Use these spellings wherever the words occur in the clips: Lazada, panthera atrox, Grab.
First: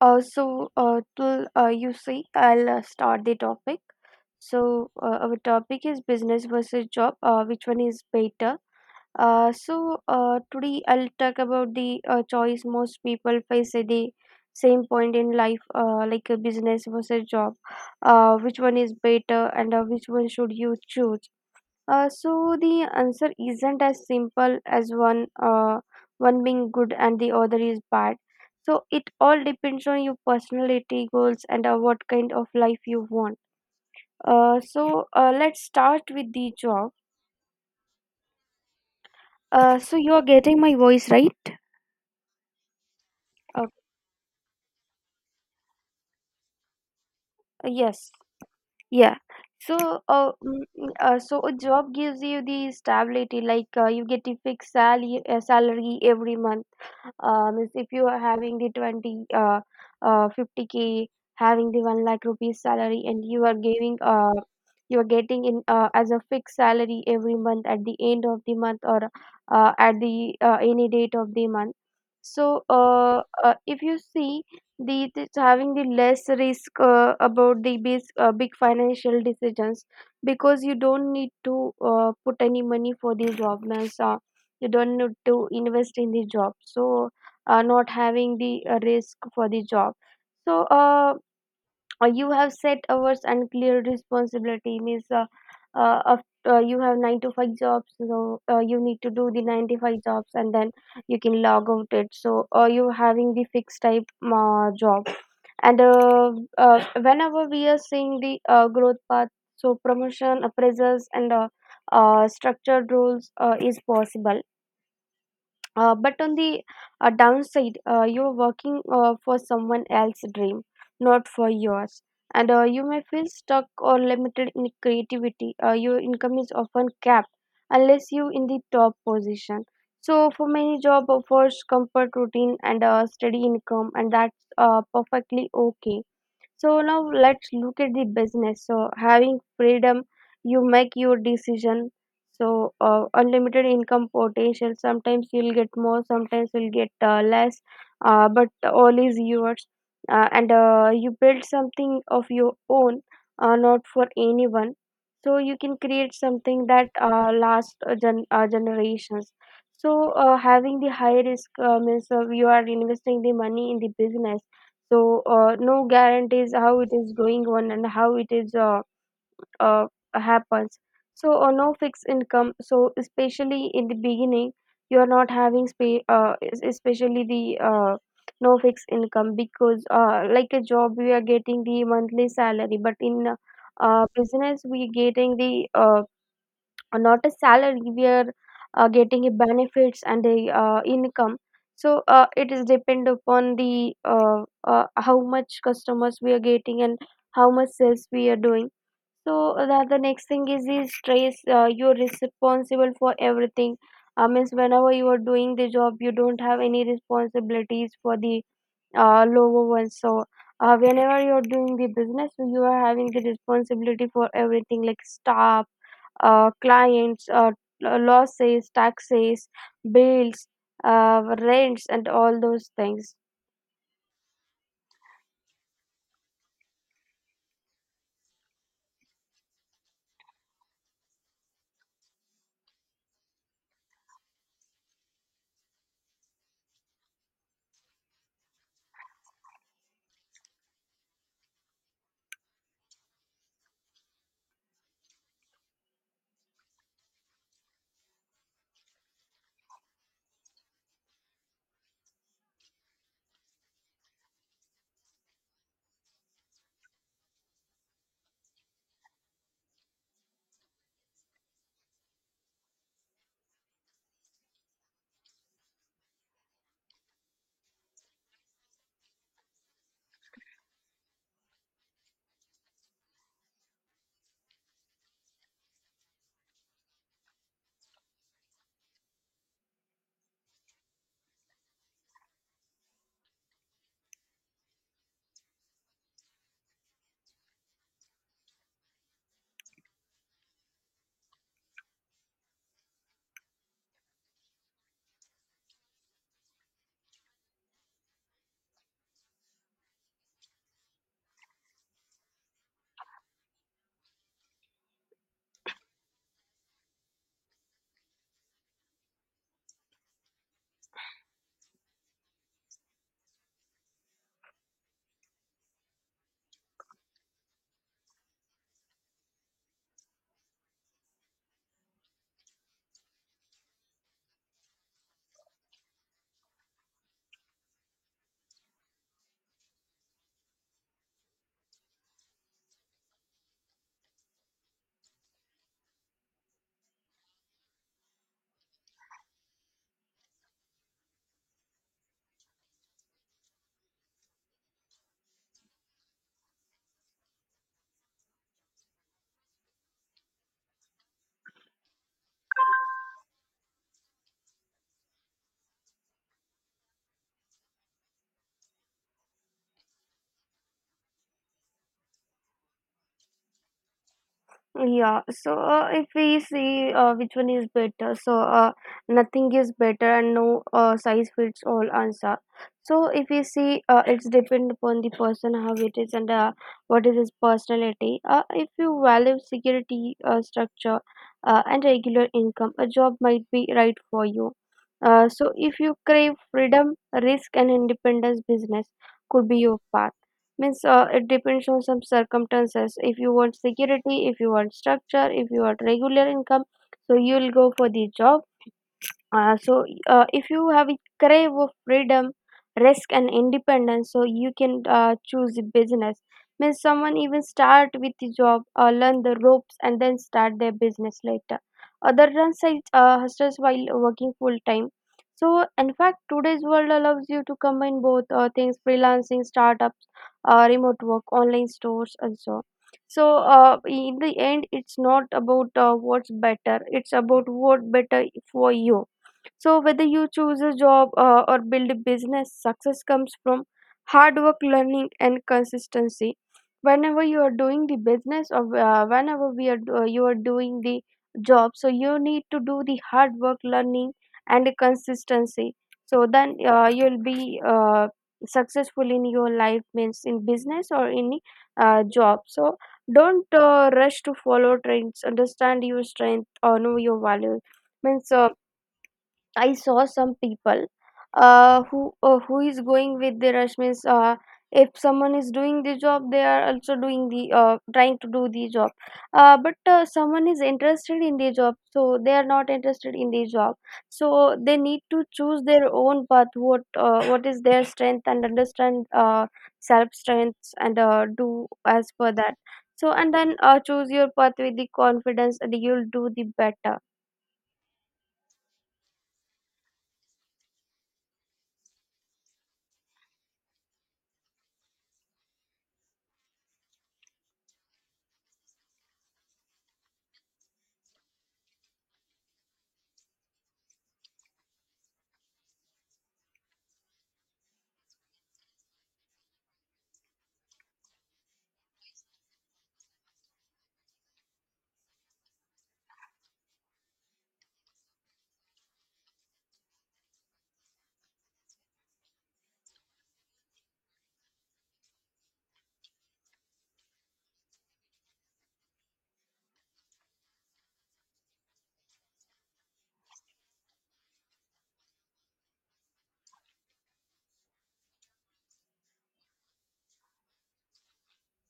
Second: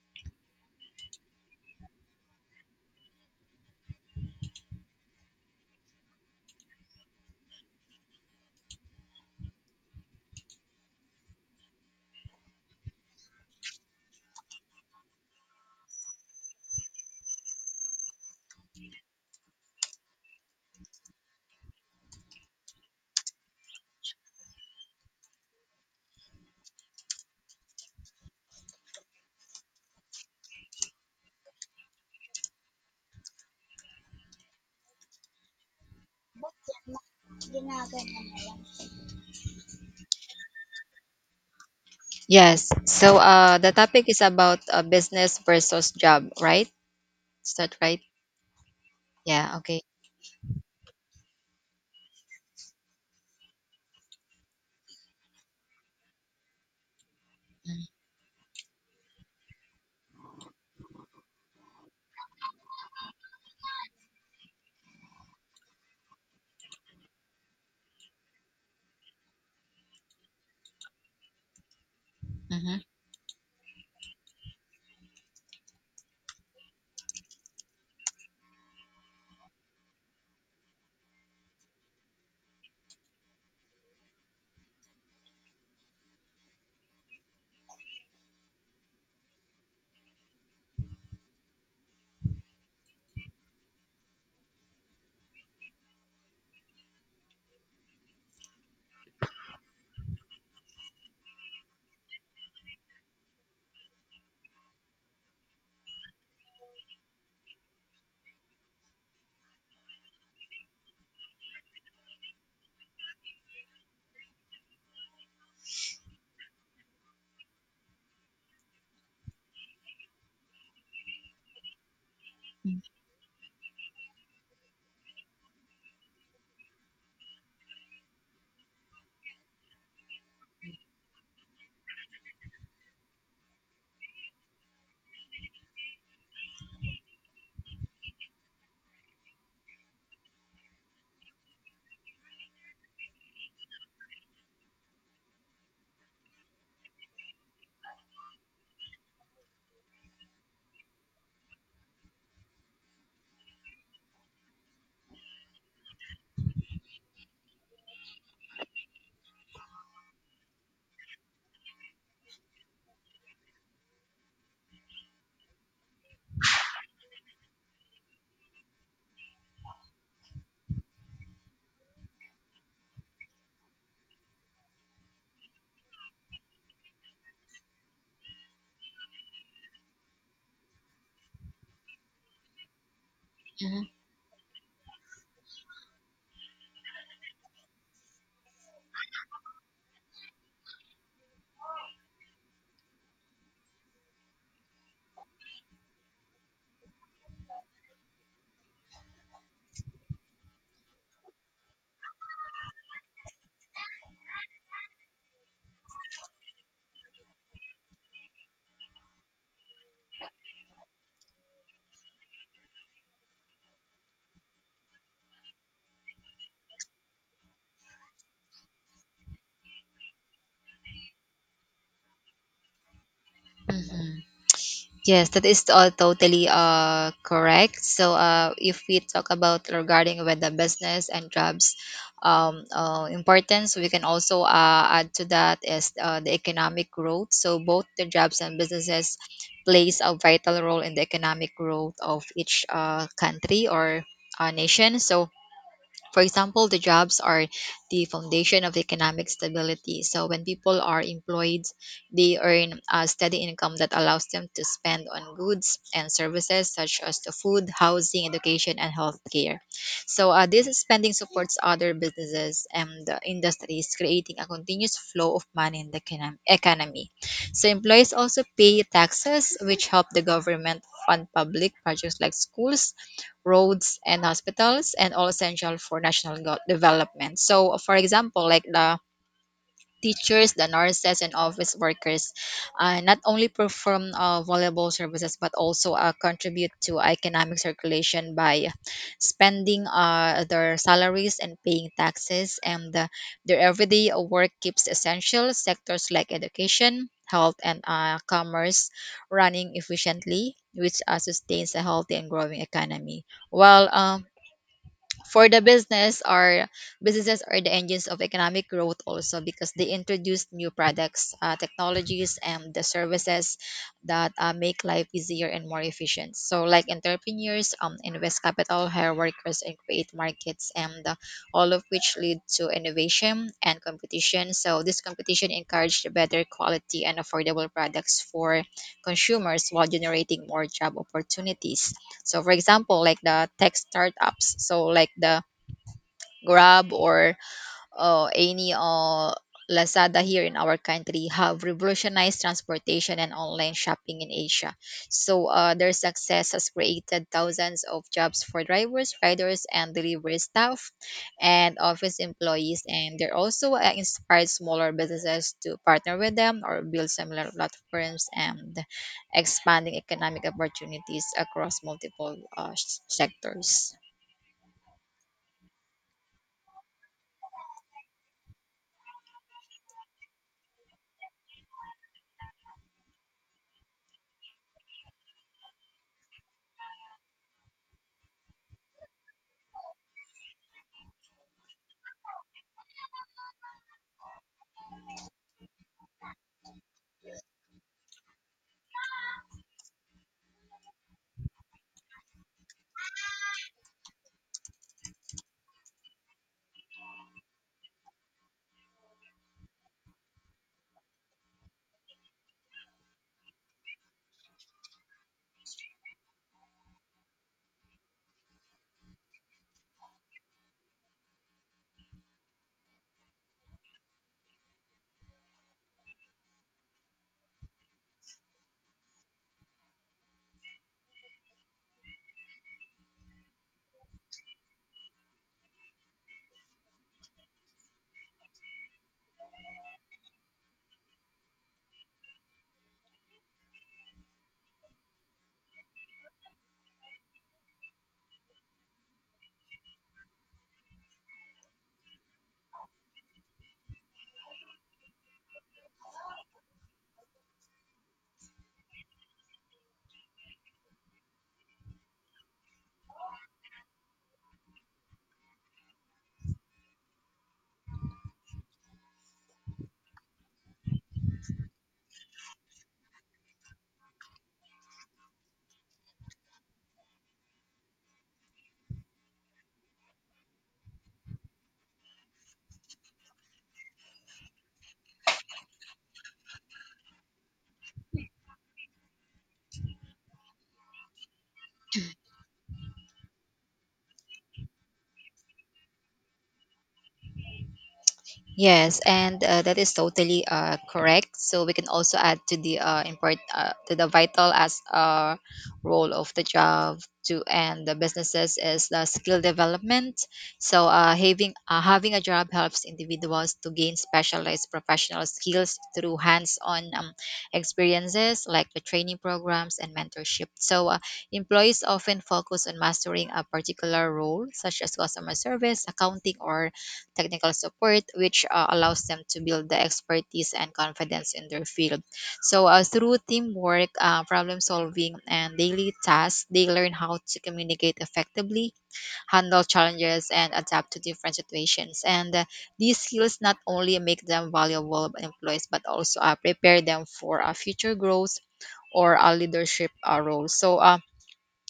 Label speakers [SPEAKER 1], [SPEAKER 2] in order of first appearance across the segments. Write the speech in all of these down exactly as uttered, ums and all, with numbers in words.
[SPEAKER 1] Uh, so, uh, till uh, you see, I'll uh, start the topic. So, uh, our topic is business versus job. Uh, which one is better? Uh, so, uh, today I'll talk about the uh, choice most people face at the same point in life, uh, like a business versus job. Uh, which one is better, and uh, which one should you choose? Uh, so the answer isn't as simple as one uh, one being good and the other is bad. So it all depends on your personality goals and uh, what kind of life you want. Uh, so uh, let's start with the job. Uh, so you are getting my voice right?
[SPEAKER 2] Yes. So uh,
[SPEAKER 1] Uh,
[SPEAKER 2] the topic is about uh, business versus job, right? Is that right?
[SPEAKER 1] yes. Yeah.
[SPEAKER 2] Yeah. Okay.
[SPEAKER 1] So, uh, mm, mm, uh, so a job gives you the stability, like uh, you get a fixed salary, uh, salary every month. Um, means if you are having the twenty, uh, uh, fifty k, having the 1 lakh rupees salary, and you are giving, uh, you are getting in uh, as a fixed salary every month at the end of the month or uh, at the uh, any date of the month. So,
[SPEAKER 2] Mm-hmm.
[SPEAKER 1] uh, uh, if you see, the it is having the less risk uh, about the big, uh, big financial decisions, because you don't need to uh, put any money for the jobs. uh, you don't need to invest in the job, so uh, not having the uh, risk for the job. so uh, uh, you have set hours and clear responsibility, means uh, uh, of- uh, you have nine to five jobs, so uh, you need to do the nine to five jobs and then you can log out it. So uh, you having the fixed type uh, job. And uh, uh, Whenever we are seeing the uh, growth path, so promotion appraisals and uh, uh, structured roles uh, is possible. Uh, but on the uh, downside, uh, you're working uh, for someone else's dream, not for yours. And uh, you may feel stuck or limited in creativity. Uh, your income is often capped unless you in the top position. So for many, job offers comfort, routine and uh, steady income, and that's uh, perfectly okay. So now let's look at the business. So, having freedom, you make your decision. So uh, unlimited income potential. Sometimes you'll get more, sometimes you'll get uh, less, uh, but all is yours. Uh, and uh, You build something of your own, uh, not for anyone. So you can create something that uh, lasts uh, gen- uh, generations. So uh, having the high risk uh, means uh, you are investing the money in the business, so uh, no guarantees how it is going on and how it is uh, uh, happens. So uh, no fixed income, so especially in the beginning you are not having spa- uh, es- especially the uh, no fixed income, because uh, like a job we are getting the monthly salary, but in
[SPEAKER 2] Mm-hmm.
[SPEAKER 1] uh, business we getting the uh, uh, not a salary. We are uh, getting a benefits and a uh, income. So uh, it is depend upon the uh, uh, how much customers we are getting and how much sales we are doing. So uh, the, the next thing is the stress. Uh, you're responsible for everything. Uh, means whenever you are doing the job you don't have any responsibilities for the uh, lower ones. So uh, whenever you're doing the business, you are having the responsibility for everything like staff, uh, clients, uh, losses, taxes, bills, uh, rents, and all those things.
[SPEAKER 2] Yes, that is all totally uh correct. So uh, if we talk about regarding with the business and jobs, um, uh, importance, we can also uh, add to that is uh, the economic growth. So both the jobs and businesses plays a vital role in the economic growth of each uh, country or uh, nation. So for example, the jobs are the foundation of economic stability. So when people are employed, they earn a steady income that allows them to spend on goods and services such as the food, housing, education, and healthcare. So uh, this spending supports other businesses and uh, industries, creating a continuous flow of money in the econom- economy. So employees also pay taxes, which help the government fund public projects like schools, roads, and hospitals, and all essential for national go- development. So, for example, like the teachers, the nurses, and office workers uh, not only perform uh, valuable services but also uh, contribute to economic circulation by spending uh, their salaries and paying taxes. And uh, their everyday work keeps essential sectors like education, health, and uh, commerce running efficiently, which uh, sustains a healthy and growing economy. While um, for the business are Businesses are the engines of economic growth also because they introduce new products, uh, technologies, and the services that uh, make life easier and more efficient. So like entrepreneurs um, invest capital, hire workers, and create markets, and uh, all of which lead to innovation and competition. So this competition encouraged better quality and affordable products for consumers while generating more job opportunities. So for example, like the tech startups, so like the Grab or uh, any or Lazada here in our country have revolutionized transportation and online shopping in Asia. So uh, their success has created thousands of jobs for drivers, riders, and delivery staff, and office employees. And they're also uh, inspired smaller businesses to partner with them or build similar platforms and expanding economic opportunities across multiple uh, s- sectors.
[SPEAKER 1] Yeah, so uh, if we see uh, which one is better, so uh, nothing is better and no uh, size fits all answer. So if we see, uh, it's depend upon the person how it is and uh, what is his personality. Uh, if you value security, uh, structure, uh, and regular income, a job might be right for you. Uh, so if you crave freedom, risk, and independence, business could be your path. Means uh, it depends on some circumstances. If you want security, if you want structure, if you want regular income, so you'll go for the job. Uh, so, uh, if you have a crave of freedom, risk, and independence, so you can uh, choose a business. Means someone even start with the job, uh, learn the ropes, and then start their business later. Other run such uh, hustles while working full time. So, in fact, today's world allows you to combine both uh, things: freelancing, startups, uh, remote work, online stores, also. So, uh, in the end, it's not about uh, what's better; it's about what better for you. So whether you choose a job uh, or build a business, success comes from hard work, learning, and consistency. Whenever you are doing the business or uh, whenever we are do- you are doing the job, so you need to do the hard work, learning, and consistency. So then uh, you'll be uh, successful in your life, means in business or in uh, job. So don't uh, rush to follow trends. Understand your strength or know your value. Means uh, I saw some people uh, who uh, who is going with the rush, means uh, if someone is doing the job, they are also doing the uh, trying to do the job. Uh, but uh, someone is interested in the job, so they are not interested in the job. So they need to choose their own path. What uh, what is their strength and understand uh, self strengths and uh, do as per that. So and then uh, choose your path with the confidence, and you'll do the better.
[SPEAKER 2] Yes, and uh, that is totally uh, correct. So we can also add to the uh, import uh, to the vital as uh, role of the job to and the businesses is the skill development. So uh, having uh, having a job helps individuals to gain specialized professional skills through hands-on um, experiences like the training programs and mentorship. So uh, employees often focus on mastering a particular role such as customer service, accounting, or technical support, which uh, allows them to build the expertise and confidence in their field. So, uh, through teamwork, uh, problem solving, and daily tasks, they learn how to communicate effectively, handle challenges, and adapt to different situations. And uh, these skills not only make them valuable employees, but also uh, prepare them for uh, future growth or a leadership uh, role. So, uh,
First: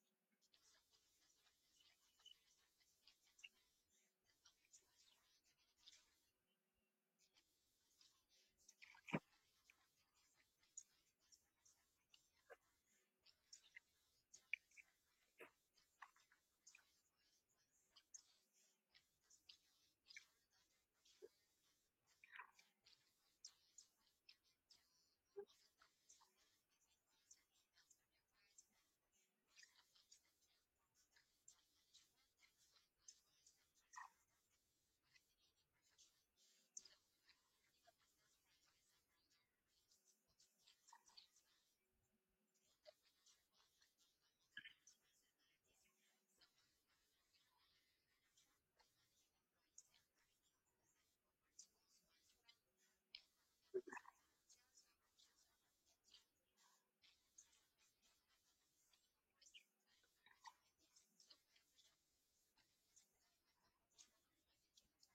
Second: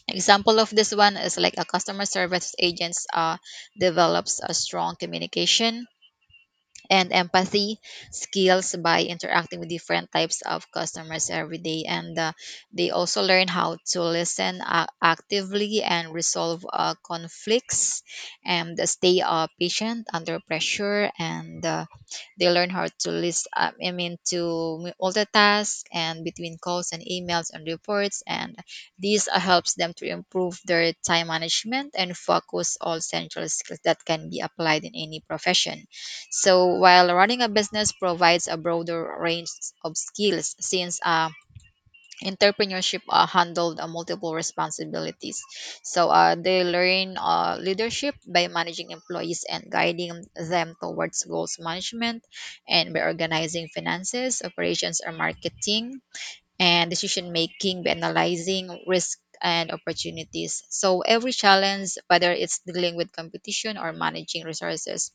[SPEAKER 2] example of this one is like a customer service agents uh, develops a strong communication and empathy skills by interacting with different types of customers every day. And uh, they also learn how to listen uh, actively and resolve uh, conflicts and stay uh, patient under pressure. And uh, they learn how to list um, I mean to multitask and between calls and emails and reports. And this uh, helps them to improve their time management and focus, all central skills that can be applied in any profession. So while running a business provides a broader range of skills, since uh, entrepreneurship uh, handled uh, multiple responsibilities, so uh, they learn uh, leadership by managing employees and guiding them towards goals management, and by organizing finances, operations, or marketing, and decision making by analyzing risk and opportunities. So every challenge, whether it's dealing with competition or managing resources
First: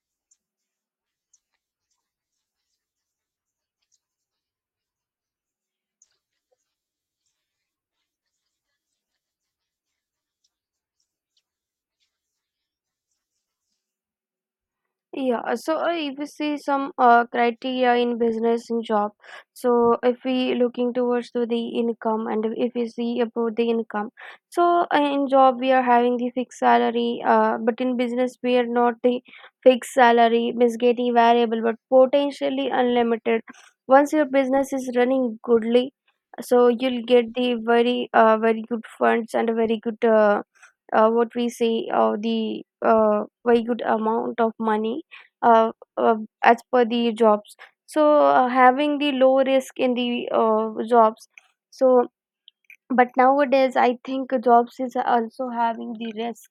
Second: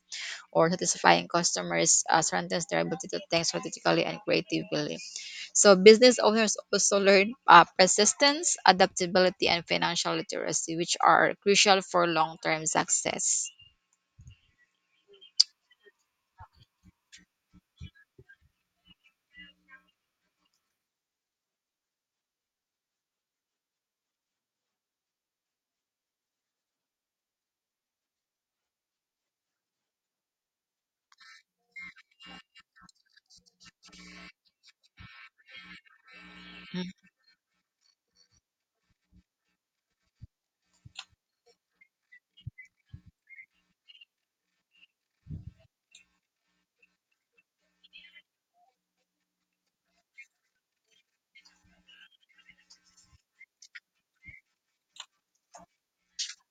[SPEAKER 2] or satisfying customers, uh, strengthens their ability to think strategically and creatively. So business owners also learn uh, persistence, adaptability, and financial literacy, which are crucial for long-term success.
[SPEAKER 1] Yeah, uh, so uh, if we see some uh, criteria in business and job, so if we looking towards to the income and if we see about the income, so uh, in job we are having the fixed salary, uh, but in business we are not the fixed salary, means getting variable, but potentially unlimited. Once your business is running goodly, so you'll get the very uh, very good funds and a very good uh, uh, what we say uh, the uh, very good amount of money, uh, uh, as per the jobs. So uh, having the low risk in the uh, jobs. So but nowadays I think jobs is also having the risk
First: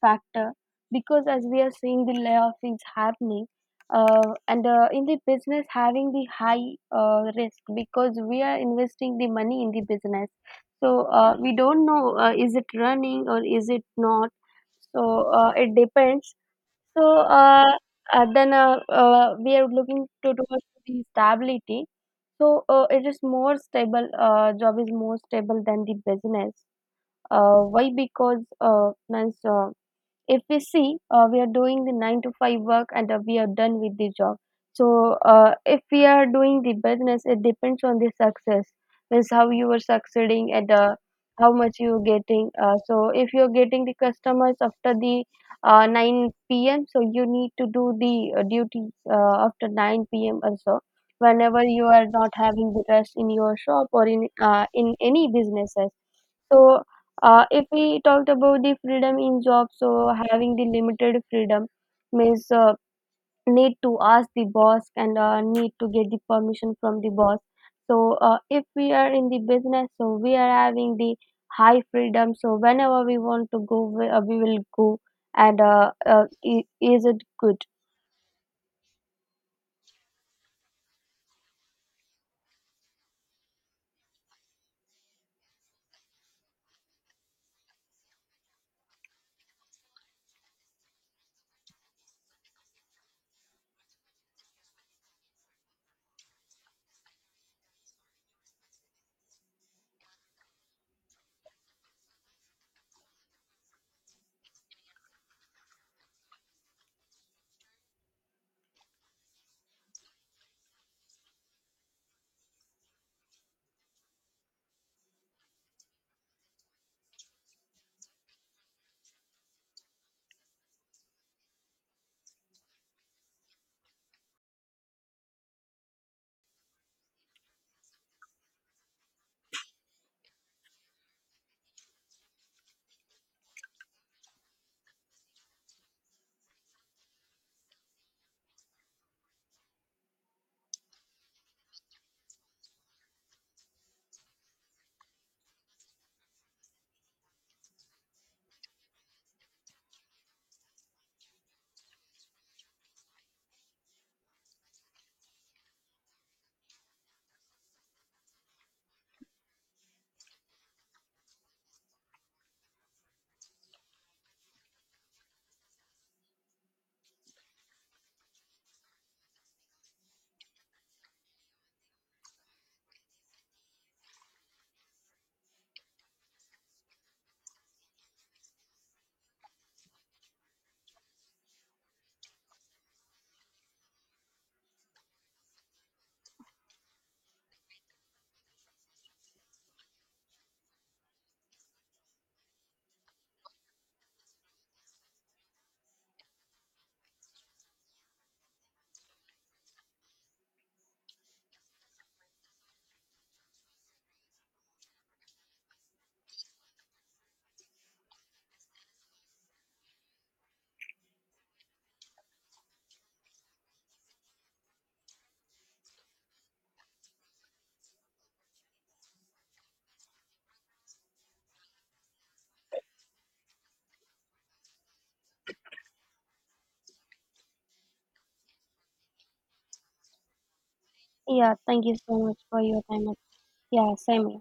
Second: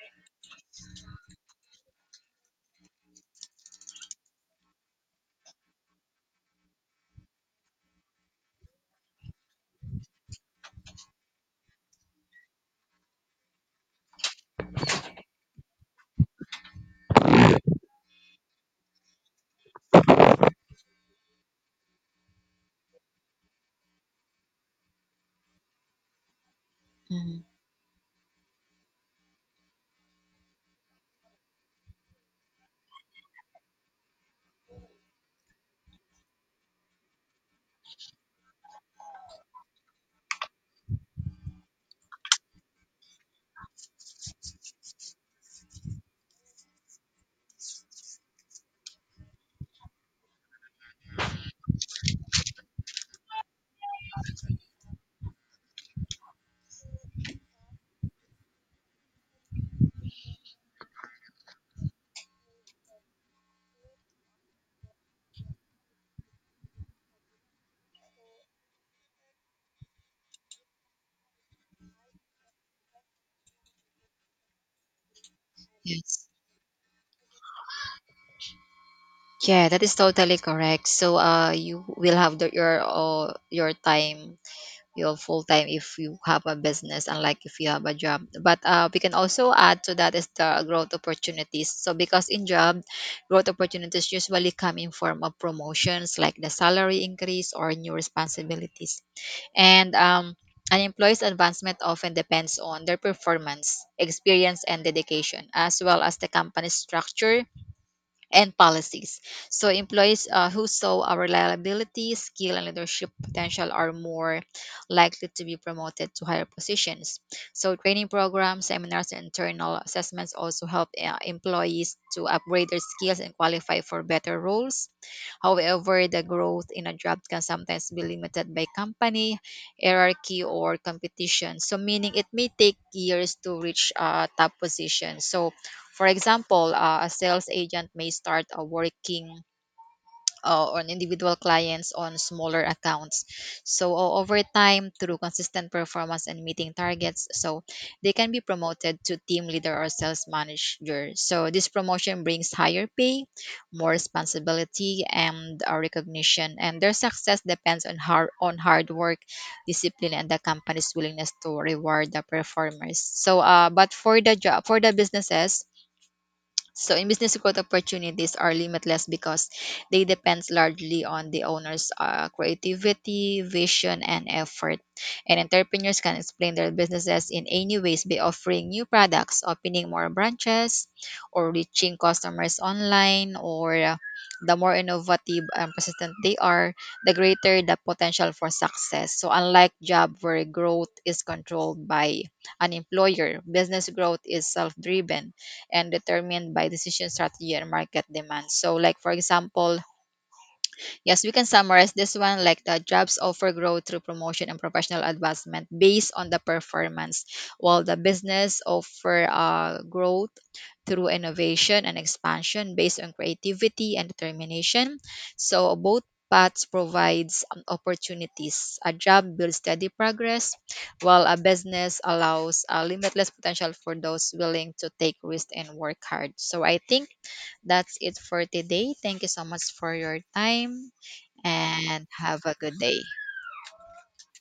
[SPEAKER 1] factor, because as we are seeing the layoff is happening. Uh, and uh, In the business, having the high uh, risk because we are investing the money in the business. So uh, we don't know uh, is it running or is it not, so uh, it depends. So, uh, uh, then uh, uh, We are looking to towards the stability. So, uh, it is more stable, uh, job is more stable than the business.
[SPEAKER 2] Mhm.
[SPEAKER 1] Uh, why? Because, uh, means, uh, if we see uh, we are doing the nine to five work and uh, we are done with the job. So uh, if we are doing the business, it depends on the success, means how you are succeeding and uh, how much you are getting. Uh, so if you are getting the customers after the uh, nine p m, so you need to do the uh, duties uh, after nine p m also, whenever you are not having the rest in your shop or in uh, in any businesses. So, uh, if we talked about the freedom in job, so having the limited freedom, means uh, need to ask the boss and uh, need to get the permission from the boss. So, uh, if we are in the business, so we are having the high freedom. So, whenever we want to go, we, uh, we will go. And uh, uh,
[SPEAKER 2] Yes.
[SPEAKER 1] i- is it good?
[SPEAKER 2] Yeah, that is totally correct. So uh, you will have the, your uh, your time, your full time if you have a business, unlike if you have a job. But uh, we can also add to that is the growth opportunities. So because in job, growth opportunities usually come in form of promotions like the salary increase or new responsibilities. And um, an employee's advancement often depends on their performance, experience, and dedication, as well as the company's structure and policies. So employees uh, who saw our reliability, skill, and leadership potential are more likely to be promoted to higher positions. So training programs, seminars, and internal assessments also help uh, employees to upgrade their skills and qualify for better roles. However, the growth in a job can sometimes be limited by company hierarchy or competition. So meaning it may take years to reach a top position. So for example, uh, a sales agent may start uh, working uh, on individual clients on smaller accounts. So o- over time, through consistent performance and meeting targets, so they can be promoted to team leader or sales manager. So this promotion brings higher pay, more responsibility, and uh, recognition. And their success depends on hard on hard work, discipline, and the company's willingness to reward the performers. So, uh, but for the job for the businesses, so in business growth opportunities are limitless because they depend largely on the owner's uh, creativity, vision, and effort. And entrepreneurs can explain their businesses in any ways by offering new products, opening more branches, or reaching customers online, or uh, the more innovative and persistent they are, the greater the potential for success. So unlike job where growth is controlled by an employer, business growth is self-driven and determined by decision strategy and market demand. So, like for example, yes, we can summarize this one like the jobs offer growth through promotion and professional advancement based on the performance, while the business offer uh, growth through innovation and expansion based on creativity and determination. So both paths provides um, opportunities. A job builds steady progress, while a business allows a limitless potential for those willing to take risk and work hard. So I think that's it for today. Thank you so much for your time
[SPEAKER 1] Yeah, thank you
[SPEAKER 2] and
[SPEAKER 1] so much
[SPEAKER 2] have a
[SPEAKER 1] for
[SPEAKER 2] good
[SPEAKER 1] your
[SPEAKER 2] day.
[SPEAKER 1] time. Yeah, same here.